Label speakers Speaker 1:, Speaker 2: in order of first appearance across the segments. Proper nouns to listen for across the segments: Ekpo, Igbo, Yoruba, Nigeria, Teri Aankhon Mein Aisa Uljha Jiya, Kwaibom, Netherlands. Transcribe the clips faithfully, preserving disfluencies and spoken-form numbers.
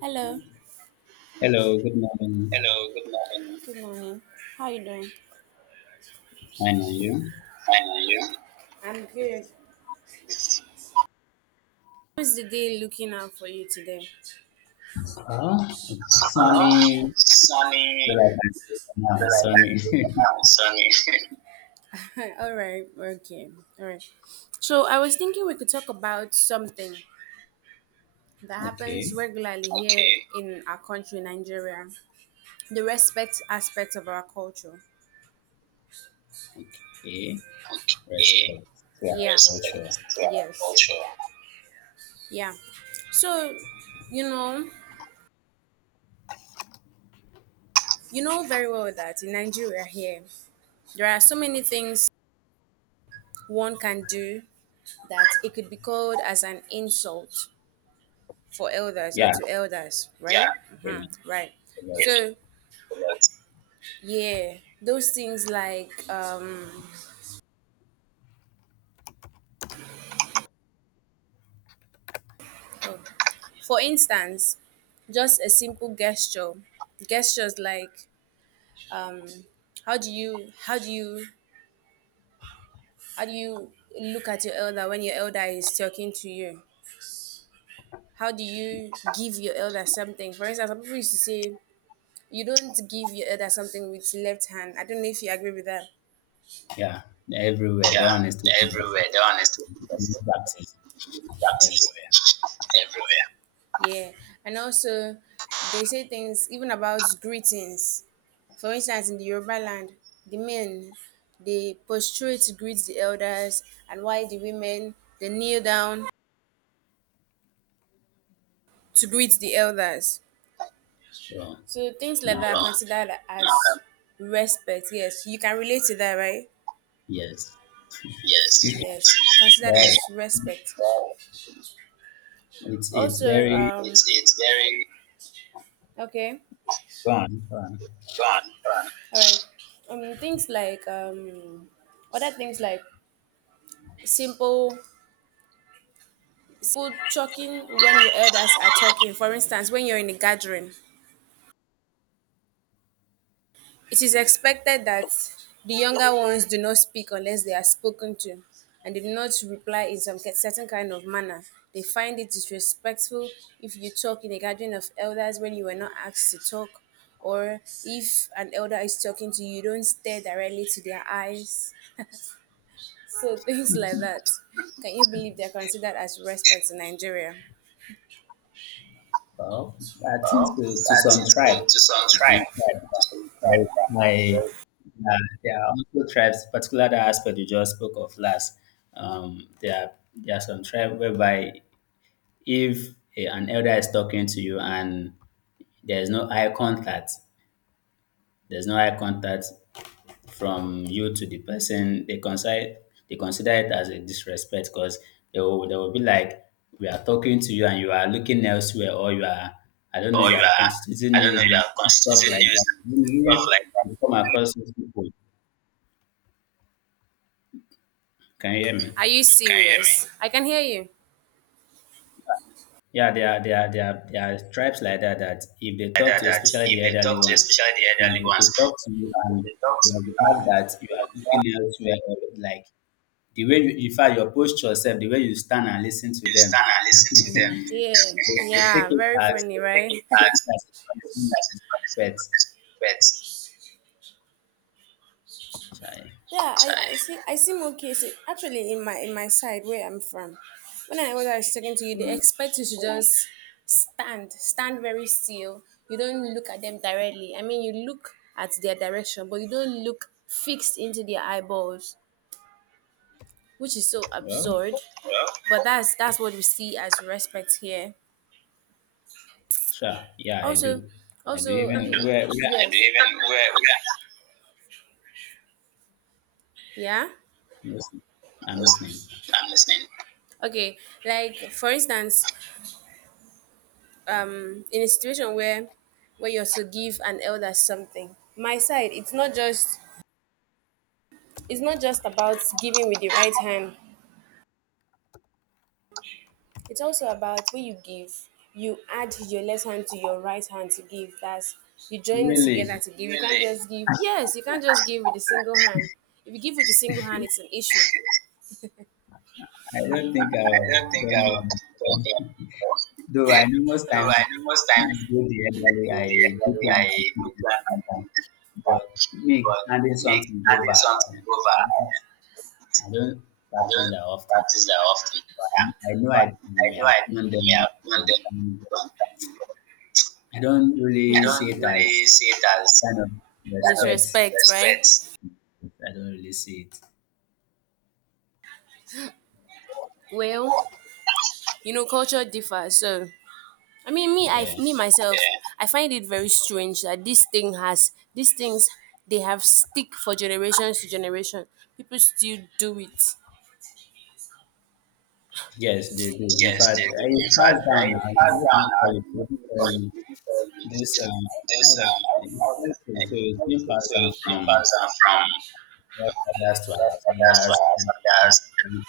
Speaker 1: Hello.
Speaker 2: Hello, good morning.
Speaker 1: Hello, good morning. Good morning. How you doing?
Speaker 2: Fine, and you?
Speaker 1: Fine, and you? I'm good. How's the day looking out for you today?
Speaker 2: Uh, it's
Speaker 1: Uh,
Speaker 2: sunny.
Speaker 1: it's sunny,
Speaker 2: Well, I can say for now,
Speaker 1: but
Speaker 2: it's
Speaker 1: I can't do it
Speaker 2: sunny.
Speaker 1: now. It's sunny. All right. Okay. All right. So I was thinking we could talk about something that happens
Speaker 2: Okay,
Speaker 1: regularly here, okay, in our country, Nigeria, the respect aspect of our culture.
Speaker 2: okay.
Speaker 1: Okay.
Speaker 2: Respect to our
Speaker 1: Yeah. Respect
Speaker 2: culture.
Speaker 1: to our, yes, culture. Yeah. So, you know, you know very well that in Nigeria here, there are so many things one can do that it could be called as an insult for elders or
Speaker 2: Yeah,
Speaker 1: to elders, right? Yeah, right?
Speaker 2: a lot.
Speaker 1: Hmm. Right.
Speaker 2: a
Speaker 1: it's
Speaker 2: lot.
Speaker 1: So, correct. Yeah, those things like, um, for instance, just a simple gesture, gestures like, um, how do you, how do you, how do you look at your elder when your elder is talking to you? How do you give your elder something? For instance, some people used to say you don't give your elder something with left hand. I don't know if you agree with that.
Speaker 2: Yeah, everywhere. That one is
Speaker 1: Yeah,
Speaker 2: taking
Speaker 1: everywhere.
Speaker 2: yourself.
Speaker 1: That one is,
Speaker 2: Practice
Speaker 1: that is
Speaker 2: everywhere.
Speaker 1: everywhere. Yeah, and also they say things even about greetings. For instance, in the Yoruba land, the men they prostrate to greet the elders, and while the women they kneel down to greet the elders.
Speaker 2: So,
Speaker 1: So things like that are, well,
Speaker 2: um,
Speaker 1: considered as, um, respect. Yes, you can relate to that, right?
Speaker 2: yes.
Speaker 1: Yes. Yes, are considered as
Speaker 2: Well,
Speaker 1: respect.
Speaker 2: it's it's
Speaker 1: Also,
Speaker 2: very
Speaker 1: um, It's it's very okay,
Speaker 2: gone. gone.
Speaker 1: gone. All right. Um, things like, um, other things like simple, simple talking when your elders are talking. For instance, when you're in a gathering, it is expected that the younger ones do not speak unless they are spoken to, and they do not reply in some ki- certain kind of manner. They find it disrespectful if you talk in a gathering of elders when you were not asked to talk, or if an elder is talking to you, don't stare directly to their eyes. So things like that. Can you believe they're considered as respect in Nigeria?
Speaker 2: Well, I think
Speaker 1: Well,
Speaker 2: to, to
Speaker 1: I
Speaker 2: some
Speaker 1: think
Speaker 2: tribe,
Speaker 1: so, to some
Speaker 2: to some
Speaker 1: tribe,
Speaker 2: tribe.
Speaker 1: to some
Speaker 2: Like
Speaker 1: tribe.
Speaker 2: my, yeah, there are also tribes, particular that aspect you just spoke of last. Um, there are there are some tribes whereby if a- an elder is talking to you and there is no eye contact, there's no eye contact from you to the person, they consider they consider it as a disrespect because they will they will be like we are talking to you and you are looking elsewhere, or you are, I don't know,
Speaker 1: Or
Speaker 2: you
Speaker 1: you
Speaker 2: are
Speaker 1: are,
Speaker 2: constituting
Speaker 1: I don't know,
Speaker 2: news
Speaker 1: you
Speaker 2: and
Speaker 1: are
Speaker 2: stuff
Speaker 1: constituting
Speaker 2: like that.
Speaker 1: news and
Speaker 2: You
Speaker 1: stuff
Speaker 2: know,
Speaker 1: like that.
Speaker 2: you come across those people. Can you hear me?
Speaker 1: Are you, can you hear me, serious? I can hear you.
Speaker 2: Yeah, there are there are there are, there are tribes like that, that if they
Speaker 1: Like
Speaker 2: talk
Speaker 1: that,
Speaker 2: to,
Speaker 1: that
Speaker 2: especially
Speaker 1: if
Speaker 2: the
Speaker 1: they
Speaker 2: elderly
Speaker 1: talk to, you,
Speaker 2: ones,
Speaker 1: especially the elderly
Speaker 2: if they
Speaker 1: ones,
Speaker 2: talk to you
Speaker 1: if
Speaker 2: and
Speaker 1: they talk
Speaker 2: you
Speaker 1: to you
Speaker 2: observe
Speaker 1: and
Speaker 2: that you are looking elsewhere, or like the way you, in fact your posture yourself, the way you stand and listen to
Speaker 1: you
Speaker 2: them,
Speaker 1: stand and listen to them.
Speaker 2: they,
Speaker 1: Yeah,
Speaker 2: they take
Speaker 1: yeah,
Speaker 2: it
Speaker 1: very
Speaker 2: as
Speaker 1: funny, right?
Speaker 2: take
Speaker 1: Impact.
Speaker 2: it as a punishment of disrespect. Chai.
Speaker 1: Yeah, I, I, sorry, see. I see more cases actually in my in my side where I'm from. When I was I was talking to you, they expect you to just stand, stand very still. You don't look at them directly. I mean, you look at their direction, but you don't look fixed into their eyeballs, which is so
Speaker 2: Well,
Speaker 1: absurd. But that's that's what we see as respect here.
Speaker 2: sure, yeah, I
Speaker 1: Also,
Speaker 2: do. I do
Speaker 1: also, uh, and
Speaker 2: even where
Speaker 1: yes,
Speaker 2: where
Speaker 1: even where, where yeah.
Speaker 2: I'm listening. I'm listening.
Speaker 1: I'm listening. Okay, like for instance, um in a situation where where you're to give an elder something, my side it's not just, it's not just about giving with the right hand, it's also about when you give, you add your left hand to your right hand to give, that's you join it
Speaker 2: Really,
Speaker 1: together to give. You can't, really, just give. Yes, you can't just give with a single hand. If you give with a single hand, it's an issue.
Speaker 2: I don't think
Speaker 1: I
Speaker 2: I've
Speaker 1: don't think
Speaker 2: done that
Speaker 1: I've
Speaker 2: before.
Speaker 1: done that before.
Speaker 2: Though I know most
Speaker 1: Though
Speaker 2: times
Speaker 1: I know most
Speaker 2: when I
Speaker 1: times
Speaker 2: go there normally
Speaker 1: when
Speaker 2: I
Speaker 1: the
Speaker 2: do
Speaker 1: elderly,
Speaker 2: plan my
Speaker 1: I put
Speaker 2: business
Speaker 1: down my
Speaker 2: in that,
Speaker 1: feet
Speaker 2: but
Speaker 1: down.
Speaker 2: me
Speaker 1: But
Speaker 2: handing
Speaker 1: me
Speaker 2: something over,
Speaker 1: adding
Speaker 2: I
Speaker 1: something over,
Speaker 2: don't, I don't
Speaker 1: I
Speaker 2: practice
Speaker 1: don't
Speaker 2: that often.
Speaker 1: practice that
Speaker 2: Yeah.
Speaker 1: often.
Speaker 2: But
Speaker 1: Yeah.
Speaker 2: I know I
Speaker 1: But
Speaker 2: can,
Speaker 1: I know
Speaker 2: yeah, I've done
Speaker 1: I may
Speaker 2: them
Speaker 1: have done them
Speaker 2: sometimes, but
Speaker 1: sometime.
Speaker 2: I don't
Speaker 1: I
Speaker 2: really see
Speaker 1: don't
Speaker 2: it as
Speaker 1: really see it as
Speaker 2: kind of
Speaker 1: kind of,
Speaker 2: respect.
Speaker 1: disrespect, right, respect.
Speaker 2: I don't really see it.
Speaker 1: Well, you know, culture differs. So, I mean, me, I,
Speaker 2: Yeah.
Speaker 1: me myself, yeah, I find it very strange that this thing has these things they have stick for generations to generation. People still do it.
Speaker 2: Yes, they do. In
Speaker 1: Yes,
Speaker 2: fact,
Speaker 1: they do.
Speaker 2: uh, it's
Speaker 1: In fact,
Speaker 2: passed
Speaker 1: I
Speaker 2: down now.
Speaker 1: have
Speaker 2: What do
Speaker 1: done.
Speaker 2: you call
Speaker 1: I,
Speaker 2: it? What
Speaker 1: what
Speaker 2: do you
Speaker 1: do you
Speaker 2: call
Speaker 1: call it?
Speaker 2: it?
Speaker 1: People call it
Speaker 2: This um, how
Speaker 1: this
Speaker 2: do- uh,
Speaker 1: um
Speaker 2: it's
Speaker 1: model,
Speaker 2: culture.
Speaker 1: and
Speaker 2: So
Speaker 1: it's
Speaker 2: it's
Speaker 1: not
Speaker 2: been
Speaker 1: true. So
Speaker 2: passed down
Speaker 1: it came
Speaker 2: from
Speaker 1: pass from our
Speaker 2: more fathers to our
Speaker 1: fathers to
Speaker 2: fathers and
Speaker 1: our fathers.
Speaker 2: and-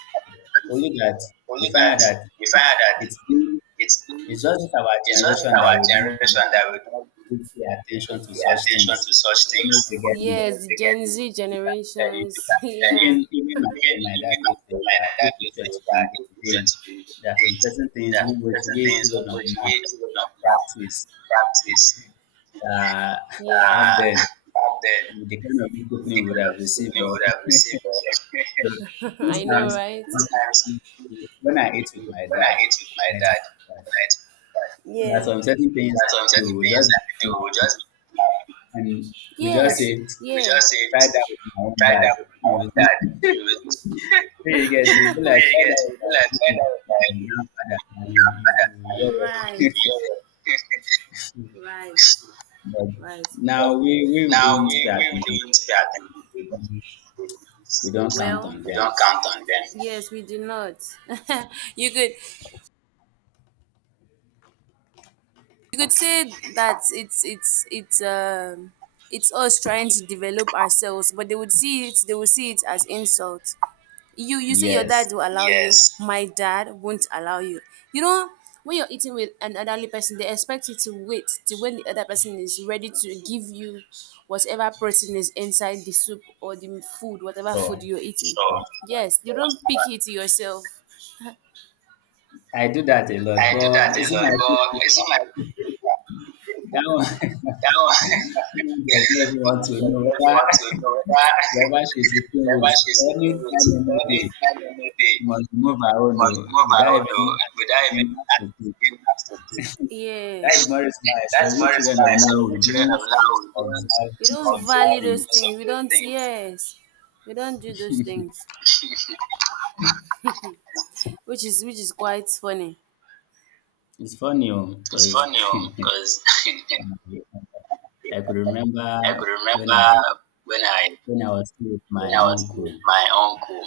Speaker 2: only that we
Speaker 1: Only that
Speaker 2: find out
Speaker 1: we
Speaker 2: that
Speaker 1: find out that
Speaker 2: it's been-
Speaker 1: it's
Speaker 2: it's just our
Speaker 1: it's just
Speaker 2: generation that
Speaker 1: our
Speaker 2: we don't
Speaker 1: generation that we don't
Speaker 2: really pay
Speaker 1: pay
Speaker 2: attention to such
Speaker 1: attention
Speaker 2: things.
Speaker 1: to such
Speaker 2: Don't know if
Speaker 1: things.
Speaker 2: you get me.
Speaker 1: Yes, the, they get Gen Z you
Speaker 2: You can, yeah, you,
Speaker 1: generations. Can hear it.
Speaker 2: even
Speaker 1: Yeah.
Speaker 2: even
Speaker 1: Even
Speaker 2: at home, my dad
Speaker 1: even
Speaker 2: will say
Speaker 1: after my
Speaker 2: that if
Speaker 1: dad
Speaker 2: you
Speaker 1: used
Speaker 2: try
Speaker 1: to
Speaker 2: to
Speaker 1: that
Speaker 2: do
Speaker 1: if you to
Speaker 2: things,
Speaker 1: be
Speaker 2: there are some
Speaker 1: engaged,
Speaker 2: certain things
Speaker 1: that
Speaker 2: in which
Speaker 1: certain
Speaker 2: we
Speaker 1: things
Speaker 2: children
Speaker 1: will
Speaker 2: of now
Speaker 1: motivate you not more
Speaker 2: practice.
Speaker 1: practice.
Speaker 2: uh, Back
Speaker 1: Yeah.
Speaker 2: then
Speaker 1: Uh, back
Speaker 2: with the
Speaker 1: then,
Speaker 2: kind of discipline
Speaker 1: with the
Speaker 2: we would
Speaker 1: kind of
Speaker 2: have
Speaker 1: discipline
Speaker 2: received.
Speaker 1: we would have
Speaker 2: uh, So,
Speaker 1: received. uh, I
Speaker 2: most
Speaker 1: know,
Speaker 2: times
Speaker 1: right? Sometimes
Speaker 2: when I eat with my
Speaker 1: when I
Speaker 2: dad,
Speaker 1: eat with
Speaker 2: when
Speaker 1: my
Speaker 2: I eat with
Speaker 1: dad,
Speaker 2: my dad,
Speaker 1: right,
Speaker 2: there are
Speaker 1: yeah,
Speaker 2: some certain things
Speaker 1: there are
Speaker 2: I
Speaker 1: some
Speaker 2: do.
Speaker 1: certain
Speaker 2: We
Speaker 1: things
Speaker 2: just
Speaker 1: that we
Speaker 2: be
Speaker 1: do. We
Speaker 2: happy,
Speaker 1: just,
Speaker 2: and we just
Speaker 1: yes, we
Speaker 2: say,
Speaker 1: we yeah, just say
Speaker 2: try that with my own
Speaker 1: try
Speaker 2: dad.
Speaker 1: that with my
Speaker 2: You
Speaker 1: own
Speaker 2: will
Speaker 1: dad.
Speaker 2: see.
Speaker 1: You know,
Speaker 2: So you get, you
Speaker 1: you
Speaker 2: feel
Speaker 1: get
Speaker 2: like try that
Speaker 1: it. Be, like,
Speaker 2: with
Speaker 1: try that
Speaker 2: my
Speaker 1: with my,
Speaker 2: grandfather and you you you will
Speaker 1: right,
Speaker 2: hear what.
Speaker 1: right,
Speaker 2: But
Speaker 1: right.
Speaker 2: now
Speaker 1: But
Speaker 2: we we
Speaker 1: now,
Speaker 2: don't pay
Speaker 1: we, we don't
Speaker 2: attention
Speaker 1: pay attention.
Speaker 2: to, we don't count
Speaker 1: Well,
Speaker 2: on
Speaker 1: we
Speaker 2: them.
Speaker 1: don't count on them. Yes, we do not. You could, you could say that it's it's it's um it's us trying to develop ourselves, but they would see it they would see it as insult. You you say your
Speaker 2: Yes,
Speaker 1: dad will allow you. Yes. My dad won't allow you. You know, when you're eating with an elderly person, they expect you to wait till when the other person is ready to give you whatever protein is inside the soup or the food, whatever food
Speaker 2: sure,
Speaker 1: you're eating. So
Speaker 2: sure.
Speaker 1: yes, you don't pick it yourself.
Speaker 2: I do that a lot,
Speaker 1: I do
Speaker 2: but
Speaker 1: that
Speaker 2: is
Speaker 1: a
Speaker 2: it
Speaker 1: lot,
Speaker 2: my good
Speaker 1: but you
Speaker 2: sister?
Speaker 1: see my,
Speaker 2: That one,
Speaker 1: that one
Speaker 2: you do really
Speaker 1: you
Speaker 2: want to know
Speaker 1: really
Speaker 2: whether,
Speaker 1: want to know whether
Speaker 2: whether she's sleeping with
Speaker 1: whether she's
Speaker 2: any
Speaker 1: eating with
Speaker 2: time, any
Speaker 1: any
Speaker 2: day.
Speaker 1: time any day.
Speaker 2: She must remove her own,
Speaker 1: Must
Speaker 2: oh,
Speaker 1: go
Speaker 2: without
Speaker 1: viral though
Speaker 2: even
Speaker 1: without
Speaker 2: asking
Speaker 1: even
Speaker 2: us to keep.
Speaker 1: being asked to do. Yeah.
Speaker 2: That's more reason why I say
Speaker 1: That's
Speaker 2: we
Speaker 1: very
Speaker 2: children of
Speaker 1: smart.
Speaker 2: now
Speaker 1: So
Speaker 2: we
Speaker 1: we children
Speaker 2: don't
Speaker 1: of now we don't,
Speaker 2: observe
Speaker 1: we
Speaker 2: most of
Speaker 1: don't
Speaker 2: those
Speaker 1: value observe those
Speaker 2: things.
Speaker 1: things of we those don't things. Yes, we don't do those things, which is, which is quite funny.
Speaker 2: It's funny
Speaker 1: It's
Speaker 2: because
Speaker 1: funny
Speaker 2: I
Speaker 1: because
Speaker 2: could remember
Speaker 1: I could
Speaker 2: when
Speaker 1: remember
Speaker 2: I
Speaker 1: when I
Speaker 2: when I was still with
Speaker 1: when
Speaker 2: my
Speaker 1: I was still with
Speaker 2: uncle.
Speaker 1: my uncle.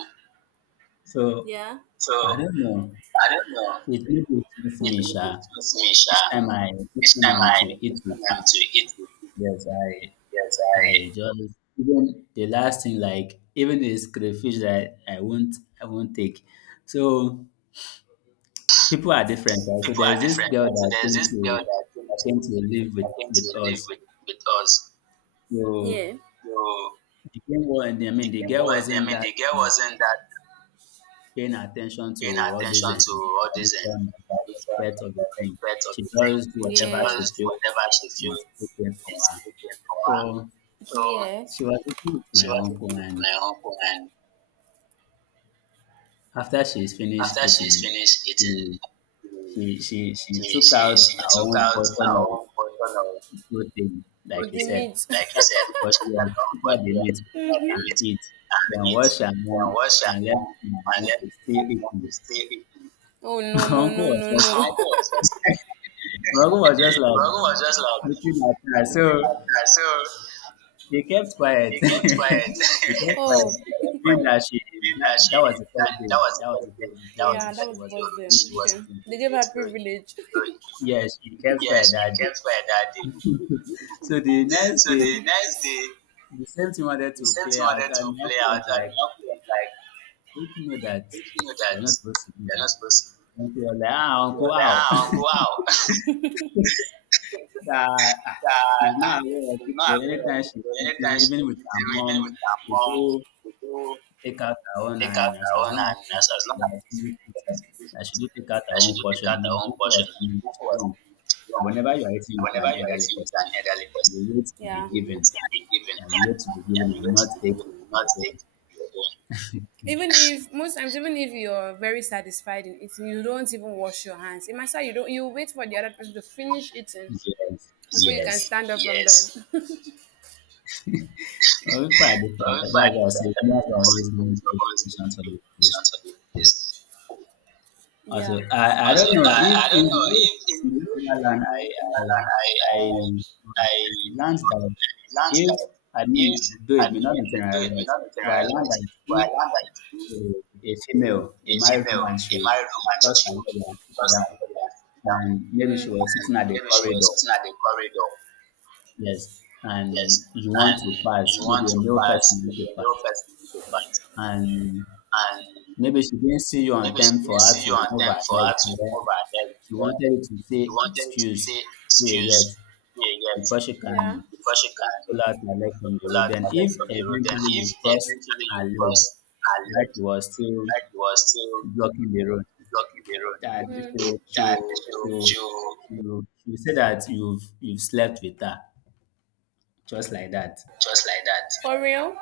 Speaker 2: So
Speaker 1: Yeah. So
Speaker 2: I don't know.
Speaker 1: I don't know.
Speaker 2: It influences
Speaker 1: It
Speaker 2: me,
Speaker 1: really
Speaker 2: sha.
Speaker 1: frustrates me,
Speaker 2: Each
Speaker 1: Sha.
Speaker 2: time I, each
Speaker 1: Each
Speaker 2: time
Speaker 1: time
Speaker 2: I'm to
Speaker 1: I
Speaker 2: eat
Speaker 1: each
Speaker 2: with
Speaker 1: time
Speaker 2: you,
Speaker 1: I'm to eat with him,
Speaker 2: yes,
Speaker 1: yes,
Speaker 2: I, I
Speaker 1: I.
Speaker 2: just, even the last thing, like even this crayfish that I, I won't, I won't take. So people are different, right? So
Speaker 1: People are
Speaker 2: there's this
Speaker 1: different.
Speaker 2: girl
Speaker 1: Right? So
Speaker 2: that
Speaker 1: there's
Speaker 2: came
Speaker 1: this girl
Speaker 2: to,
Speaker 1: that came
Speaker 2: that
Speaker 1: to,
Speaker 2: came to live with
Speaker 1: that came to
Speaker 2: with
Speaker 1: live
Speaker 2: us.
Speaker 1: with, with us.
Speaker 2: So
Speaker 1: Yeah. So
Speaker 2: the girl, wa- I
Speaker 1: the
Speaker 2: mean, the
Speaker 1: girl
Speaker 2: girl
Speaker 1: was, I
Speaker 2: wasn't
Speaker 1: mean,
Speaker 2: that
Speaker 1: the girl
Speaker 2: um,
Speaker 1: wasn't that
Speaker 2: paying attention
Speaker 1: paying
Speaker 2: to all this
Speaker 1: attention
Speaker 2: and
Speaker 1: to all this and
Speaker 2: tradition and the
Speaker 1: different
Speaker 2: respect of the thing.
Speaker 1: aspects of
Speaker 2: She
Speaker 1: the
Speaker 2: does
Speaker 1: thing. She,
Speaker 2: whatever
Speaker 1: yeah,
Speaker 2: she
Speaker 1: does
Speaker 2: feels
Speaker 1: whatever she
Speaker 2: is
Speaker 1: feels
Speaker 2: okay for
Speaker 1: is
Speaker 2: her.
Speaker 1: good for
Speaker 2: So
Speaker 1: her. So yes,
Speaker 2: she was eating with
Speaker 1: she
Speaker 2: my
Speaker 1: was
Speaker 2: uncle,
Speaker 1: eating with
Speaker 2: and
Speaker 1: my uncle, and
Speaker 2: after she's finished
Speaker 1: after she's
Speaker 2: eating,
Speaker 1: finished eating,
Speaker 2: she she she, she
Speaker 1: she
Speaker 2: took
Speaker 1: she,
Speaker 2: out
Speaker 1: she
Speaker 2: her
Speaker 1: took
Speaker 2: own
Speaker 1: out
Speaker 2: portion
Speaker 1: her
Speaker 2: of
Speaker 1: own portion of,
Speaker 2: protein, like
Speaker 1: with
Speaker 2: you
Speaker 1: the
Speaker 2: said.
Speaker 1: meat.
Speaker 2: She took
Speaker 1: Like you
Speaker 2: out her
Speaker 1: said,
Speaker 2: own portion,
Speaker 1: check out
Speaker 2: and she took out
Speaker 1: somebody
Speaker 2: the meat
Speaker 1: else that, mhm, eat
Speaker 2: and eat. Then
Speaker 1: and eat.
Speaker 2: watched her
Speaker 1: Then
Speaker 2: mom
Speaker 1: what shall
Speaker 2: and left
Speaker 1: one
Speaker 2: my
Speaker 1: unless
Speaker 2: uncle still
Speaker 1: one
Speaker 2: eating.
Speaker 1: is still eating? Oh
Speaker 2: My
Speaker 1: no no
Speaker 2: uncle
Speaker 1: no
Speaker 2: was
Speaker 1: no no.
Speaker 2: just
Speaker 1: My
Speaker 2: like
Speaker 1: Uncle was just like,
Speaker 2: my uncle was just
Speaker 1: my
Speaker 2: like
Speaker 1: Uncle was just like
Speaker 2: looking at her.
Speaker 1: looking at
Speaker 2: So
Speaker 1: her. So
Speaker 2: they kept quiet.
Speaker 1: he
Speaker 2: They
Speaker 1: kept
Speaker 2: kept
Speaker 1: quiet. Oh.
Speaker 2: quiet.
Speaker 1: He kept
Speaker 2: Meaning
Speaker 1: quiet.
Speaker 2: that she
Speaker 1: Being
Speaker 2: that,
Speaker 1: that she,
Speaker 2: that was the
Speaker 1: that,
Speaker 2: first day.
Speaker 1: that was the
Speaker 2: That was the
Speaker 1: first day.
Speaker 2: first day.
Speaker 1: That was, yeah,
Speaker 2: So
Speaker 1: the that
Speaker 2: she
Speaker 1: was
Speaker 2: was
Speaker 1: first day. First,
Speaker 2: pushing
Speaker 1: she
Speaker 2: to it
Speaker 1: was, okay,
Speaker 2: with him.
Speaker 1: they gave her
Speaker 2: So
Speaker 1: privilege. So,
Speaker 2: yeah, she kept quiet
Speaker 1: yes, she
Speaker 2: that day.
Speaker 1: kept quiet that day.
Speaker 2: So the next
Speaker 1: So
Speaker 2: day,
Speaker 1: the next day,
Speaker 2: the same thing wanted
Speaker 1: the
Speaker 2: to
Speaker 1: same
Speaker 2: play
Speaker 1: thing
Speaker 2: out,
Speaker 1: wanted
Speaker 2: and
Speaker 1: to
Speaker 2: my
Speaker 1: play
Speaker 2: uncle was
Speaker 1: out, and
Speaker 2: like,
Speaker 1: my Uncle was like,
Speaker 2: "Don't you know that
Speaker 1: if you know
Speaker 2: you're
Speaker 1: that
Speaker 2: not supposed to do
Speaker 1: they're not
Speaker 2: that?"
Speaker 1: supposed
Speaker 2: And she
Speaker 1: to
Speaker 2: was like, "Ah,
Speaker 1: be there,
Speaker 2: uncle,
Speaker 1: like,
Speaker 2: how?"
Speaker 1: ah, Uncle, wow.
Speaker 2: That, ah,
Speaker 1: uh,
Speaker 2: she's not aware of
Speaker 1: she's
Speaker 2: it. So
Speaker 1: not aware of
Speaker 2: anytime
Speaker 1: it.
Speaker 2: she's
Speaker 1: So
Speaker 2: sitting,
Speaker 1: anytime
Speaker 2: even with her
Speaker 1: she's even with
Speaker 2: mom,
Speaker 1: her
Speaker 2: she
Speaker 1: mom,
Speaker 2: go
Speaker 1: we do
Speaker 2: take out her own,
Speaker 1: take
Speaker 2: and
Speaker 1: out
Speaker 2: as,
Speaker 1: her
Speaker 2: as
Speaker 1: own,
Speaker 2: long as
Speaker 1: and
Speaker 2: she's-
Speaker 1: as, as
Speaker 2: she
Speaker 1: long
Speaker 2: has
Speaker 1: as
Speaker 2: finished eating, that she do take out her
Speaker 1: that she
Speaker 2: own
Speaker 1: do take
Speaker 2: portion.
Speaker 1: out
Speaker 2: My
Speaker 1: her own
Speaker 2: example
Speaker 1: portion,
Speaker 2: was
Speaker 1: the
Speaker 2: mm,
Speaker 1: book was
Speaker 2: wrong. And
Speaker 1: long.
Speaker 2: whenever you are eating with an
Speaker 1: Whenever you are
Speaker 2: elderly
Speaker 1: eating with
Speaker 2: person,
Speaker 1: an elderly
Speaker 2: you
Speaker 1: person,
Speaker 2: wait to be
Speaker 1: yeah, you
Speaker 2: given,
Speaker 1: wait to be given,
Speaker 2: and you wait to be given,
Speaker 1: and you
Speaker 2: and
Speaker 1: wait to
Speaker 2: not
Speaker 1: be given,
Speaker 2: take
Speaker 1: you will not
Speaker 2: your own.
Speaker 1: take your own. Even if most times, even if you're very satisfied in eating, you don't even wash your hands in matter. You don't, you wait for the other person to finish eating
Speaker 2: Yes,
Speaker 1: before you can
Speaker 2: yes.
Speaker 1: stand up from them.
Speaker 2: Well, we find
Speaker 1: Yes.
Speaker 2: different.
Speaker 1: Well, if
Speaker 2: That's
Speaker 1: I
Speaker 2: why
Speaker 1: did
Speaker 2: I say
Speaker 1: that, I
Speaker 2: most of
Speaker 1: was
Speaker 2: us don't pay
Speaker 1: thinking
Speaker 2: attention to this.
Speaker 1: to be a yes.
Speaker 2: Also,
Speaker 1: Yeah.
Speaker 2: I, I
Speaker 1: Also,
Speaker 2: don't know if
Speaker 1: I, I
Speaker 2: in
Speaker 1: don't
Speaker 2: the
Speaker 1: know
Speaker 2: New
Speaker 1: if in
Speaker 2: in the Netherlands,
Speaker 1: in
Speaker 2: I,
Speaker 1: Netherlands,
Speaker 2: I,
Speaker 1: I, I, I
Speaker 2: I, I learned that
Speaker 1: learned
Speaker 2: if,
Speaker 1: that
Speaker 2: I mean,
Speaker 1: if,
Speaker 2: though it
Speaker 1: I
Speaker 2: may not
Speaker 1: mean,
Speaker 2: be
Speaker 1: though it may
Speaker 2: generalized,
Speaker 1: not be
Speaker 2: but I learned
Speaker 1: generalized,
Speaker 2: that
Speaker 1: but I
Speaker 2: if
Speaker 1: learned that if
Speaker 2: a, a female, a
Speaker 1: a
Speaker 2: married
Speaker 1: female,
Speaker 2: woman,
Speaker 1: a
Speaker 2: she will
Speaker 1: married woman,
Speaker 2: cross
Speaker 1: she
Speaker 2: her
Speaker 1: would
Speaker 2: leg and sit
Speaker 1: just
Speaker 2: down,
Speaker 1: like sit down.
Speaker 2: and maybe she
Speaker 1: Mm.
Speaker 2: was
Speaker 1: And
Speaker 2: sitting at the
Speaker 1: maybe she was
Speaker 2: corridor,
Speaker 1: sitting at the corridor,
Speaker 2: yes, and
Speaker 1: yes,
Speaker 2: you want to
Speaker 1: and
Speaker 2: pass,
Speaker 1: you want
Speaker 2: maybe a
Speaker 1: to
Speaker 2: male
Speaker 1: pass,
Speaker 2: person want to
Speaker 1: maybe a little
Speaker 2: pass,
Speaker 1: person to pass.
Speaker 2: and
Speaker 1: And
Speaker 2: maybe she didn't see you on
Speaker 1: maybe she
Speaker 2: time for
Speaker 1: didn't
Speaker 2: her
Speaker 1: see
Speaker 2: to
Speaker 1: you on
Speaker 2: remove
Speaker 1: time
Speaker 2: her
Speaker 1: for her to
Speaker 2: leg.
Speaker 1: remove her belt.
Speaker 2: She wanted to say
Speaker 1: You wanted to
Speaker 2: excuse
Speaker 1: say
Speaker 2: me yet
Speaker 1: excuse, yeah, yes,
Speaker 2: before she
Speaker 1: yeah,
Speaker 2: can
Speaker 1: before she can
Speaker 2: pull out her leg from the
Speaker 1: pull
Speaker 2: road.
Speaker 1: out
Speaker 2: Then
Speaker 1: her leg
Speaker 2: if
Speaker 1: from the road. Then
Speaker 2: eventually you
Speaker 1: if
Speaker 2: cross
Speaker 1: eventually
Speaker 2: her
Speaker 1: you
Speaker 2: leg,
Speaker 1: cross her
Speaker 2: right,
Speaker 1: leg,
Speaker 2: she was still
Speaker 1: like you was still
Speaker 2: blocking the road,
Speaker 1: blocking the
Speaker 2: that
Speaker 1: road, mm,
Speaker 2: she'll
Speaker 1: that
Speaker 2: she'll
Speaker 1: she will,
Speaker 2: she'll
Speaker 1: she will
Speaker 2: she'll, she'll say that you've you've slept with her. Just like that.
Speaker 1: just like that. For real?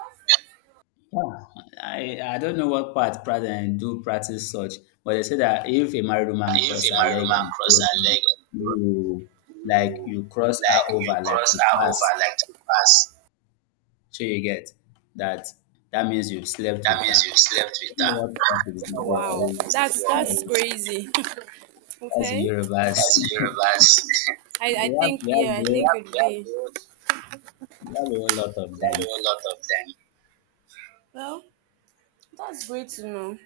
Speaker 2: Yeah. I, I don't know what part president do practice such, but they say that if a married woman
Speaker 1: If
Speaker 2: cross
Speaker 1: a
Speaker 2: her
Speaker 1: married
Speaker 2: leg
Speaker 1: woman
Speaker 2: on the
Speaker 1: cross
Speaker 2: road,
Speaker 1: her leg,
Speaker 2: you, like
Speaker 1: you,
Speaker 2: you cross her
Speaker 1: like you
Speaker 2: over like
Speaker 1: cross
Speaker 2: to
Speaker 1: her
Speaker 2: pass.
Speaker 1: over like to pass,
Speaker 2: So you get that that means you've slept
Speaker 1: that
Speaker 2: with
Speaker 1: means
Speaker 2: her.
Speaker 1: you
Speaker 2: I
Speaker 1: slept with
Speaker 2: don't know what
Speaker 1: her.
Speaker 2: that is, but
Speaker 1: Wow.
Speaker 2: it's,
Speaker 1: That's that's crazy.
Speaker 2: that's the
Speaker 1: Okay.
Speaker 2: Yorubas.
Speaker 1: That's Yorubas. I, I
Speaker 2: We have
Speaker 1: think
Speaker 2: we have
Speaker 1: yeah,
Speaker 2: the
Speaker 1: I think
Speaker 2: whole,
Speaker 1: have, it'd we be a
Speaker 2: we have a whole lot of them.
Speaker 1: a lot of them. Well, that's great to know.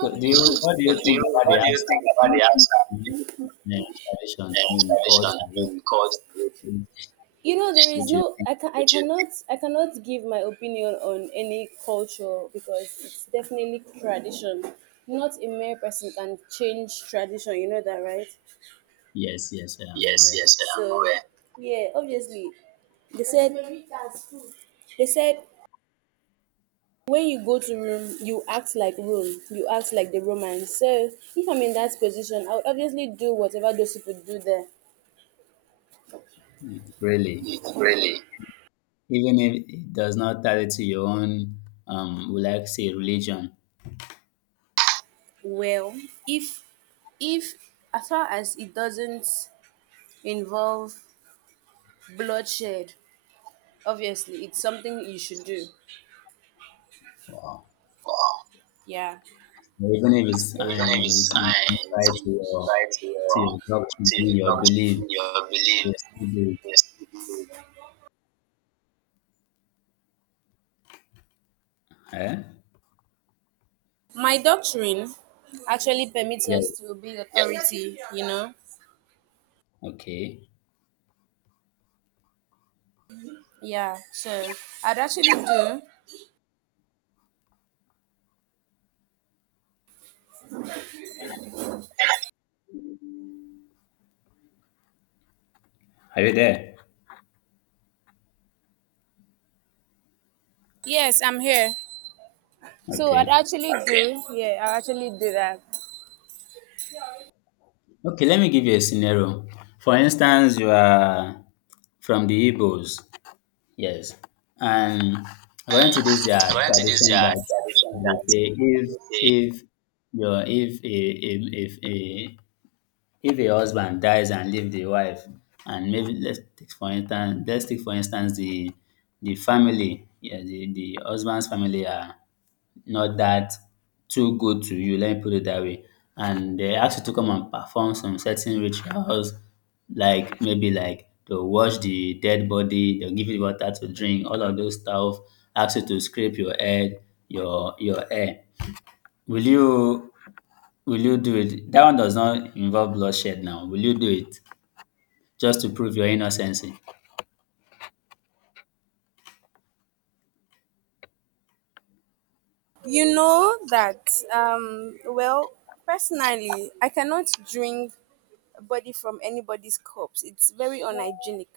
Speaker 2: So do you, what do
Speaker 1: So
Speaker 2: you
Speaker 1: do
Speaker 2: think
Speaker 1: you,
Speaker 2: about the
Speaker 1: what do you
Speaker 2: answer?
Speaker 1: think
Speaker 2: Do
Speaker 1: about
Speaker 2: you
Speaker 1: the
Speaker 2: think
Speaker 1: answer? Do you think
Speaker 2: it's a tradition, I
Speaker 1: the
Speaker 2: mean culture
Speaker 1: tradition, I
Speaker 2: which,
Speaker 1: mean, culture, you know there is
Speaker 2: which you
Speaker 1: no
Speaker 2: think,
Speaker 1: I can I cannot I cannot give my opinion on any culture because it's definitely tradition. Not a mere person can change tradition. You know that, right?
Speaker 2: yes, yes, I am
Speaker 1: Yes,
Speaker 2: aware.
Speaker 1: yes, I'm so aware. Yeah, obviously they said they said when you go to Rome, you act like Rome. You act like the Romans. So if I'm in that position, I would obviously do whatever those people do there.
Speaker 2: It really.
Speaker 1: Really?
Speaker 2: Even if it does not tie to your own, um will I say religion.
Speaker 1: Well, if if as far as it doesn't involve bloodshed. Obviously, it's something you should do.
Speaker 2: Wow.
Speaker 1: Yeah.
Speaker 2: Even if it's,
Speaker 1: Even
Speaker 2: uh,
Speaker 1: if
Speaker 2: it's
Speaker 1: it's uh,
Speaker 2: tied to your,
Speaker 1: try to
Speaker 2: to
Speaker 1: your
Speaker 2: your doctrine,
Speaker 1: to your
Speaker 2: your belief,
Speaker 1: doctrine, your belief,
Speaker 2: you still do
Speaker 1: yes.
Speaker 2: it. Eh?
Speaker 1: My doctrine actually permits us
Speaker 2: Yes.
Speaker 1: to obey, yeah, authority, you know?
Speaker 2: Okay.
Speaker 1: Yeah. So I'd actually do.
Speaker 2: Are you there?
Speaker 1: Yes, I'm here. So I'd
Speaker 2: Okay.
Speaker 1: actually, okay, do. Yeah, I'll actually do that.
Speaker 2: Okay, let me give you a scenario. For instance, you are from the Igbos. Yes. And according to this their
Speaker 1: According to this, there
Speaker 2: tradition
Speaker 1: are
Speaker 2: that
Speaker 1: traditions
Speaker 2: they
Speaker 1: that
Speaker 2: say
Speaker 1: they
Speaker 2: if
Speaker 1: say.
Speaker 2: if your, if a, a, if a, if a husband dies and leave the wife, and maybe let's take for instance let's take for instance the the family, yeah, the the husband's family are not that too good to you, let me put it that way, and they ask you to come and perform some certain rituals like maybe, like they'll wash the dead body, they'll give you water to drink, all of those stuff, ask you to scrape your head, your your hair. Will you, will you do it? That one does not involve bloodshed now. Will you do it? Just to prove your innocence. But
Speaker 1: You know that, um, well, personally, I cannot drink body from anybody's cups. It's very unhygienic.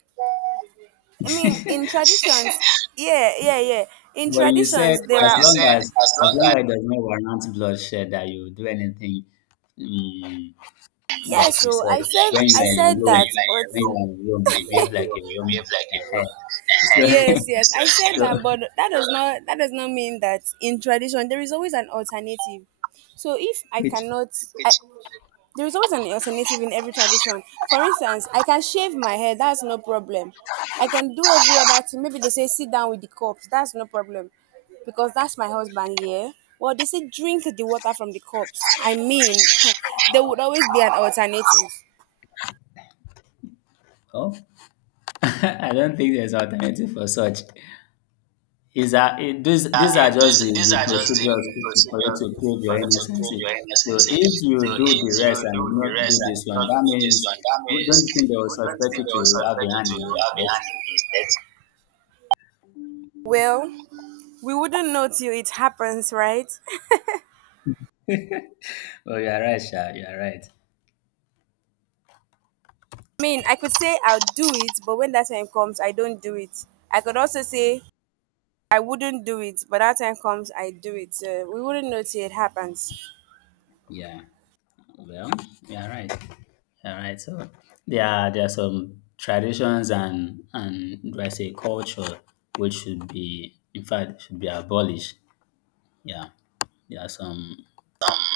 Speaker 1: I mean, in traditions, yeah, yeah, yeah. In
Speaker 2: you said
Speaker 1: traditions, there but
Speaker 2: as
Speaker 1: are you are
Speaker 2: long
Speaker 1: said
Speaker 2: as
Speaker 1: as
Speaker 2: as
Speaker 1: long
Speaker 2: long
Speaker 1: as,
Speaker 2: as it does not warrant bloodshed, that you do anything. Mm,
Speaker 1: yeah.
Speaker 2: like you
Speaker 1: So
Speaker 2: said,
Speaker 1: I said, you
Speaker 2: when
Speaker 1: I
Speaker 2: you
Speaker 1: said
Speaker 2: are in
Speaker 1: said that,
Speaker 2: Rome,
Speaker 1: like but a
Speaker 2: when you
Speaker 1: room,
Speaker 2: are in Rome, you behave like a
Speaker 1: you behave
Speaker 2: Roman.
Speaker 1: like a room.
Speaker 2: Ehen. So,
Speaker 1: yes, yes, so, I said
Speaker 2: so
Speaker 1: that, but that does not that does not mean that in tradition there is always an alternative. So if I
Speaker 2: which?
Speaker 1: cannot, I, there is always an alternative in every tradition. For instance, I can shave my hair, that's no problem. I can do every other thing. Maybe they say sit down with the cups, that's no problem. Because that's my husband, yeah. Well, they say drink the water from the cups. I mean, there would always be an alternative.
Speaker 2: Oh, I don't think there's alternative for such. Is that it, these
Speaker 1: Uh,
Speaker 2: these are
Speaker 1: in
Speaker 2: just the,
Speaker 1: this, these
Speaker 2: the
Speaker 1: are just the,
Speaker 2: procedures
Speaker 1: the
Speaker 2: to- for you
Speaker 1: procedures
Speaker 2: to prove your
Speaker 1: for you to
Speaker 2: innocence?
Speaker 1: prove your
Speaker 2: So
Speaker 1: innocency.
Speaker 2: if
Speaker 1: So
Speaker 2: you do
Speaker 1: if
Speaker 2: the
Speaker 1: you
Speaker 2: rest
Speaker 1: do
Speaker 2: and
Speaker 1: the
Speaker 2: not
Speaker 1: rest
Speaker 2: do
Speaker 1: and
Speaker 2: this
Speaker 1: do
Speaker 2: one,
Speaker 1: not
Speaker 2: that
Speaker 1: do this
Speaker 2: means,
Speaker 1: one, that means
Speaker 2: don't you think they will
Speaker 1: we don't
Speaker 2: suspect
Speaker 1: think
Speaker 2: you
Speaker 1: they
Speaker 2: to
Speaker 1: will
Speaker 2: have a
Speaker 1: suspect you
Speaker 2: hand
Speaker 1: to
Speaker 2: in his
Speaker 1: have a hand
Speaker 2: death?
Speaker 1: in this. That's, well, we wouldn't know till it happens, right?
Speaker 2: Oh, you are right, Sha. You are right.
Speaker 1: I mean, I could say I'll do it, but when that time comes, I don't do it. I could also say I wouldn't do it, but that time comes, I do it. Uh, we wouldn't know till it happens.
Speaker 2: Yeah. Well, you are right. You are right. So there are there are some traditions and and do I say culture which should be, in fact should be abolished. Yeah. There are some,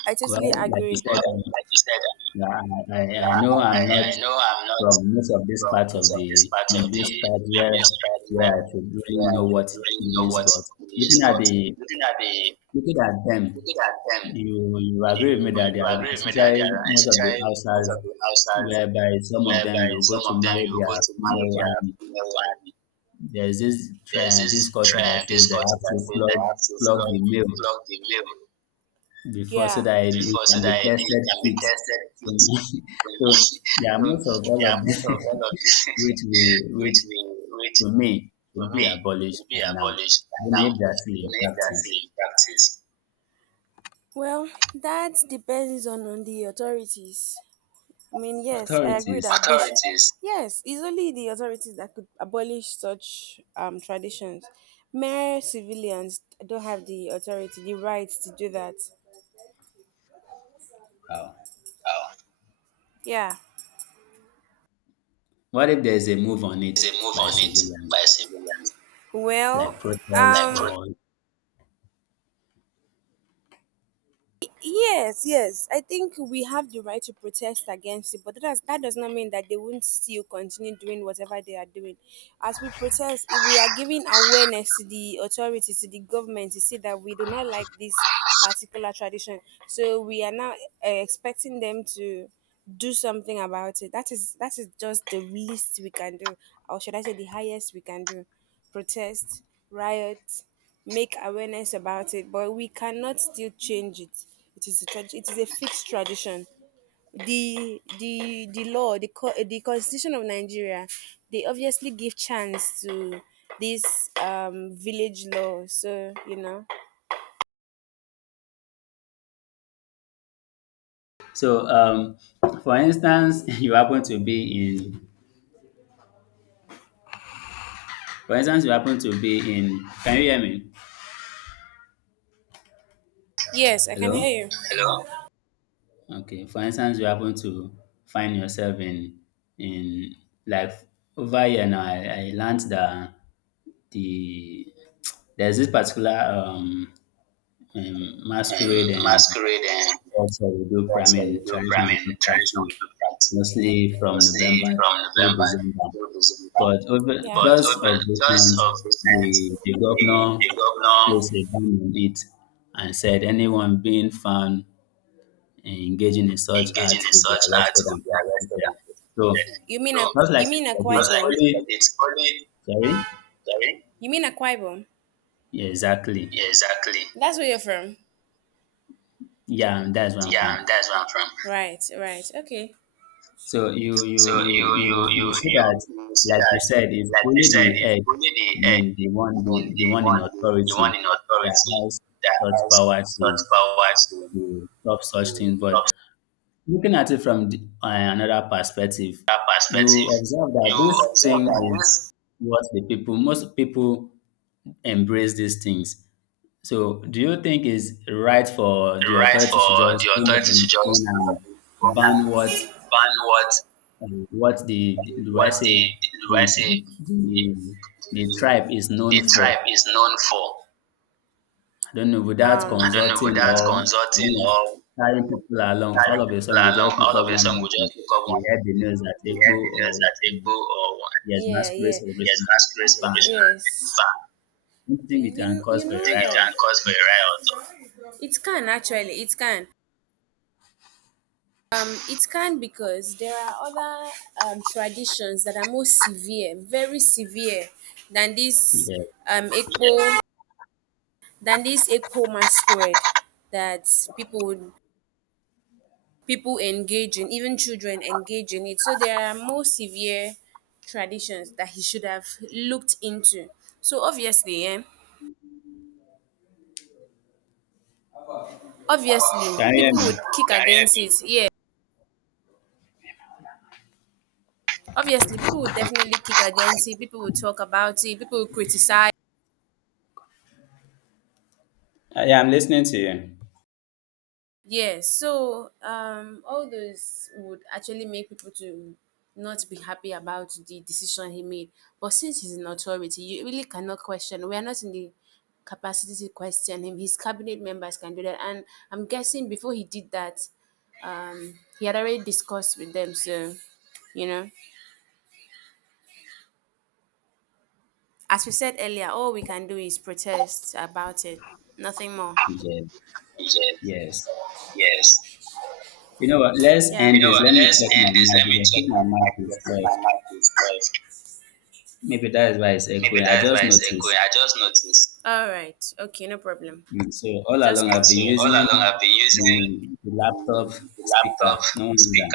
Speaker 1: I
Speaker 2: well,
Speaker 1: totally
Speaker 2: like you
Speaker 1: agree.
Speaker 2: said,
Speaker 1: Well,
Speaker 2: um,
Speaker 1: like you said,
Speaker 2: yeah, I,
Speaker 1: uh,
Speaker 2: I I know
Speaker 1: I,
Speaker 2: I'm not
Speaker 1: I, know I'm not
Speaker 2: from most of these
Speaker 1: from
Speaker 2: parts
Speaker 1: most
Speaker 2: of
Speaker 1: of
Speaker 2: the
Speaker 1: this part of
Speaker 2: Philippine
Speaker 1: the
Speaker 2: tribes where
Speaker 1: religious tribe
Speaker 2: where
Speaker 1: where,
Speaker 2: I should really
Speaker 1: where I
Speaker 2: know
Speaker 1: should
Speaker 2: what it
Speaker 1: really know
Speaker 2: means.
Speaker 1: what
Speaker 2: But
Speaker 1: it
Speaker 2: looking
Speaker 1: means,
Speaker 2: at
Speaker 1: but
Speaker 2: the
Speaker 1: looking at the
Speaker 2: looking at them,
Speaker 1: looking at them,
Speaker 2: you you agree with me
Speaker 1: you,
Speaker 2: that they
Speaker 1: you
Speaker 2: are,
Speaker 1: agree with me that they
Speaker 2: especially
Speaker 1: are
Speaker 2: most of the
Speaker 1: especially most
Speaker 2: outsiders
Speaker 1: of the outsiders
Speaker 2: whereby some of them
Speaker 1: whereby
Speaker 2: you go
Speaker 1: some
Speaker 2: to
Speaker 1: of them
Speaker 2: marry
Speaker 1: you will
Speaker 2: their
Speaker 1: go to marry
Speaker 2: female,
Speaker 1: their
Speaker 2: and
Speaker 1: female and
Speaker 2: there's this
Speaker 1: there's
Speaker 2: trend, this
Speaker 1: this
Speaker 2: culture that
Speaker 1: trend,
Speaker 2: says
Speaker 1: this
Speaker 2: they
Speaker 1: culture
Speaker 2: have
Speaker 1: that
Speaker 2: to
Speaker 1: says they
Speaker 2: flog,
Speaker 1: have to
Speaker 2: flog
Speaker 1: flog,
Speaker 2: the male
Speaker 1: flog the male,
Speaker 2: before so
Speaker 1: yeah,
Speaker 2: that it, it
Speaker 1: before so
Speaker 2: can be
Speaker 1: that it, it
Speaker 2: tested
Speaker 1: can be
Speaker 2: fit.
Speaker 1: tested fit.
Speaker 2: So yeah,
Speaker 1: So
Speaker 2: most of all
Speaker 1: yeah,
Speaker 2: of
Speaker 1: most
Speaker 2: this
Speaker 1: of all of this,
Speaker 2: which we,
Speaker 1: which
Speaker 2: which
Speaker 1: we, which,
Speaker 2: to me,
Speaker 1: to
Speaker 2: should be
Speaker 1: me, will
Speaker 2: abolished by
Speaker 1: be
Speaker 2: now,
Speaker 1: abolished by
Speaker 2: even
Speaker 1: now.
Speaker 2: if they're still in
Speaker 1: Even if they
Speaker 2: practice.
Speaker 1: in practice. Well, that depends on, on the authorities. I mean, yes, I agree that
Speaker 2: Authorities,
Speaker 1: they should. Authorities. Yes, it's only the authorities that could abolish such um traditions. Mere civilians don't have the authority, the right to do that.
Speaker 2: wow.
Speaker 1: Oh, yeah.
Speaker 2: What if there's a move on it
Speaker 1: There's a move
Speaker 2: by
Speaker 1: on it
Speaker 2: civilians,
Speaker 1: by civilians. Well,
Speaker 2: like
Speaker 1: like
Speaker 2: protest
Speaker 1: um, pro-
Speaker 2: or
Speaker 1: yes, yes. I think we have the right to protest against it, but that does, that does not mean that they won't still continue doing whatever they are doing. As we protest, if we are giving awareness to the authorities, to the government, to see that we do not like this particular tradition, so we are now uh, expecting them to do something about it. That is that is just the least we can do, or should I say, the highest we can do, protest, riot, make awareness about it, but we cannot still change it. It is a trad- it is a fixed tradition. The the the law, the co- the constitution of Nigeria, they obviously give chance to this um village law. So you know,
Speaker 2: so? Um, for instance, you happen to be in, for instance, you happen to be in. Can you hear me?
Speaker 1: yes, I can
Speaker 2: Hello.
Speaker 1: hear you. Hello,
Speaker 2: Okay. For instance, you happen to find yourself in in like over here now. I, I learned that the, there's this particular um, um
Speaker 1: um,
Speaker 2: masquerade, and
Speaker 1: masquerade. That's
Speaker 2: also, we do, I
Speaker 1: how
Speaker 2: mean,
Speaker 1: we do,
Speaker 2: traditional,
Speaker 1: I
Speaker 2: we do
Speaker 1: mean, traditional
Speaker 2: practice
Speaker 1: we do practice
Speaker 2: mostly from
Speaker 1: mostly
Speaker 2: November
Speaker 1: from
Speaker 2: to
Speaker 1: November
Speaker 2: December.
Speaker 1: to December.
Speaker 2: But over
Speaker 1: Yeah. But
Speaker 2: just
Speaker 1: over,
Speaker 2: of
Speaker 1: because
Speaker 2: recent,
Speaker 1: of
Speaker 2: the,
Speaker 1: recent,
Speaker 2: the governor
Speaker 1: the, the governor
Speaker 2: placed a ban on it and said anyone being found engaging in such
Speaker 1: engaging
Speaker 2: acts
Speaker 1: in
Speaker 2: will be
Speaker 1: such
Speaker 2: arrested
Speaker 1: acts will
Speaker 2: and
Speaker 1: be arrested
Speaker 2: prosecuted.
Speaker 1: and
Speaker 2: So,
Speaker 1: prosecuted. You mean so, a so,
Speaker 2: not like
Speaker 1: you
Speaker 2: you
Speaker 1: mean a
Speaker 2: said,
Speaker 1: because
Speaker 2: it's
Speaker 1: like Kwaibom?
Speaker 2: only,
Speaker 1: It's only,
Speaker 2: sorry?
Speaker 1: sorry? You mean a Kwaibom?
Speaker 2: Yeah, exactly.
Speaker 1: Yeah, exactly. That's where you're from.
Speaker 2: Yeah, that's where I'm from.
Speaker 1: Yeah, that's where I'm from. Right, right. Okay.
Speaker 2: So you
Speaker 1: So
Speaker 2: you you
Speaker 1: you you
Speaker 2: you
Speaker 1: you
Speaker 2: you see
Speaker 1: you,
Speaker 2: that,
Speaker 1: you see
Speaker 2: like you
Speaker 1: that,
Speaker 2: said, it's
Speaker 1: like you
Speaker 2: only
Speaker 1: said,
Speaker 2: the
Speaker 1: it's
Speaker 2: head,
Speaker 1: only the
Speaker 2: I
Speaker 1: head,
Speaker 2: mean the one,
Speaker 1: and the
Speaker 2: the, the one in
Speaker 1: one the, the one
Speaker 2: authority
Speaker 1: in
Speaker 2: that
Speaker 1: authority
Speaker 2: has
Speaker 1: that
Speaker 2: such
Speaker 1: has
Speaker 2: power
Speaker 1: such
Speaker 2: to
Speaker 1: power to
Speaker 2: to stop such
Speaker 1: to
Speaker 2: things. But
Speaker 1: stop
Speaker 2: looking at it from the, uh, another perspective,
Speaker 1: that
Speaker 2: you
Speaker 1: perspective.
Speaker 2: observe that
Speaker 1: You
Speaker 2: this thing
Speaker 1: observe that
Speaker 2: is
Speaker 1: this
Speaker 2: what the people, most people embrace these things. So do you think it's right for the
Speaker 1: right
Speaker 2: authority to
Speaker 1: for
Speaker 2: just
Speaker 1: the
Speaker 2: stand up
Speaker 1: authority
Speaker 2: on
Speaker 1: to
Speaker 2: its own
Speaker 1: just do what
Speaker 2: and
Speaker 1: they want
Speaker 2: ban what,
Speaker 1: and ban what
Speaker 2: and what the, do I
Speaker 1: what
Speaker 2: say
Speaker 1: the do I
Speaker 2: the,
Speaker 1: say the,
Speaker 2: the the
Speaker 1: the,
Speaker 2: tribe is known
Speaker 1: the tribe
Speaker 2: for.
Speaker 1: is known for.
Speaker 2: I don't know, without
Speaker 1: Um, I don't know,
Speaker 2: consulting
Speaker 1: without
Speaker 2: or you
Speaker 1: consulting
Speaker 2: know,
Speaker 1: or
Speaker 2: carrying
Speaker 1: you know,
Speaker 2: people along. All
Speaker 1: carrying
Speaker 2: of a
Speaker 1: people
Speaker 2: sudden, we
Speaker 1: along,
Speaker 2: just look
Speaker 1: all
Speaker 2: up
Speaker 1: of a
Speaker 2: one
Speaker 1: sudden
Speaker 2: day
Speaker 1: we
Speaker 2: and
Speaker 1: just look up
Speaker 2: we
Speaker 1: one
Speaker 2: heard
Speaker 1: day.
Speaker 2: the news that
Speaker 1: We
Speaker 2: Igbo
Speaker 1: heard the news
Speaker 2: or
Speaker 1: that
Speaker 2: um,
Speaker 1: Igbo or one,
Speaker 2: yes,
Speaker 1: yeah,
Speaker 2: masquerade
Speaker 1: yeah,
Speaker 2: celebration
Speaker 1: yes, mass grave
Speaker 2: and van.
Speaker 1: celebration has
Speaker 2: Don't you
Speaker 1: been,
Speaker 2: think it
Speaker 1: yes, banned. You
Speaker 2: can
Speaker 1: kn-
Speaker 2: cause
Speaker 1: you
Speaker 2: for
Speaker 1: You
Speaker 2: a
Speaker 1: know think it that
Speaker 2: riot
Speaker 1: can cause for
Speaker 2: or
Speaker 1: a riot? Or- it can actually it can um it can because there are other um traditions that are more severe, very severe than
Speaker 2: something?
Speaker 1: this
Speaker 2: Yeah.
Speaker 1: um yeah, than this Ekpo masquerade that people would people engage in, even children engage in it. So there are more severe traditions that he should have looked into. So obviously, yeah, obviously
Speaker 2: Can you hear
Speaker 1: people would
Speaker 2: me?
Speaker 1: kick against it. Yeah, obviously people would definitely kick against it. People would talk about it. People would criticize.
Speaker 2: Uh, yeah, I'm listening to you.
Speaker 1: Yeah, so um, all those would actually make people to not be happy about the decision he made. But since he's in authority, you really cannot question. We are not in the capacity to question him. His cabinet members can do that, and I'm guessing before he did that, um, he had already discussed with them. So, you know, as we said earlier, all we can do is protest about it, nothing more.
Speaker 2: Yes,
Speaker 1: Yes,
Speaker 2: yes.
Speaker 1: yes.
Speaker 2: You know what? Let's
Speaker 1: Yeah. You
Speaker 2: end
Speaker 1: know
Speaker 2: this.
Speaker 1: what?
Speaker 2: Let me
Speaker 1: Let's
Speaker 2: check my
Speaker 1: end this.
Speaker 2: mic,
Speaker 1: Let me
Speaker 2: because I
Speaker 1: check
Speaker 2: think my
Speaker 1: my mic
Speaker 2: mic
Speaker 1: because
Speaker 2: is
Speaker 1: I think my
Speaker 2: off.
Speaker 1: mic is off.
Speaker 2: Maybe that is why it's
Speaker 1: Maybe
Speaker 2: echoing. I
Speaker 1: that's
Speaker 2: just
Speaker 1: why it's echoing.
Speaker 2: noticed.
Speaker 1: I just noticed. All right. Okay, no problem.
Speaker 2: Mm, So all
Speaker 1: Just
Speaker 2: along
Speaker 1: come.
Speaker 2: I've been
Speaker 1: So all
Speaker 2: using
Speaker 1: along, I've been
Speaker 2: the,
Speaker 1: using
Speaker 2: the laptop
Speaker 1: the
Speaker 2: speaker,
Speaker 1: laptop
Speaker 2: no
Speaker 1: speaker.
Speaker 2: wonder.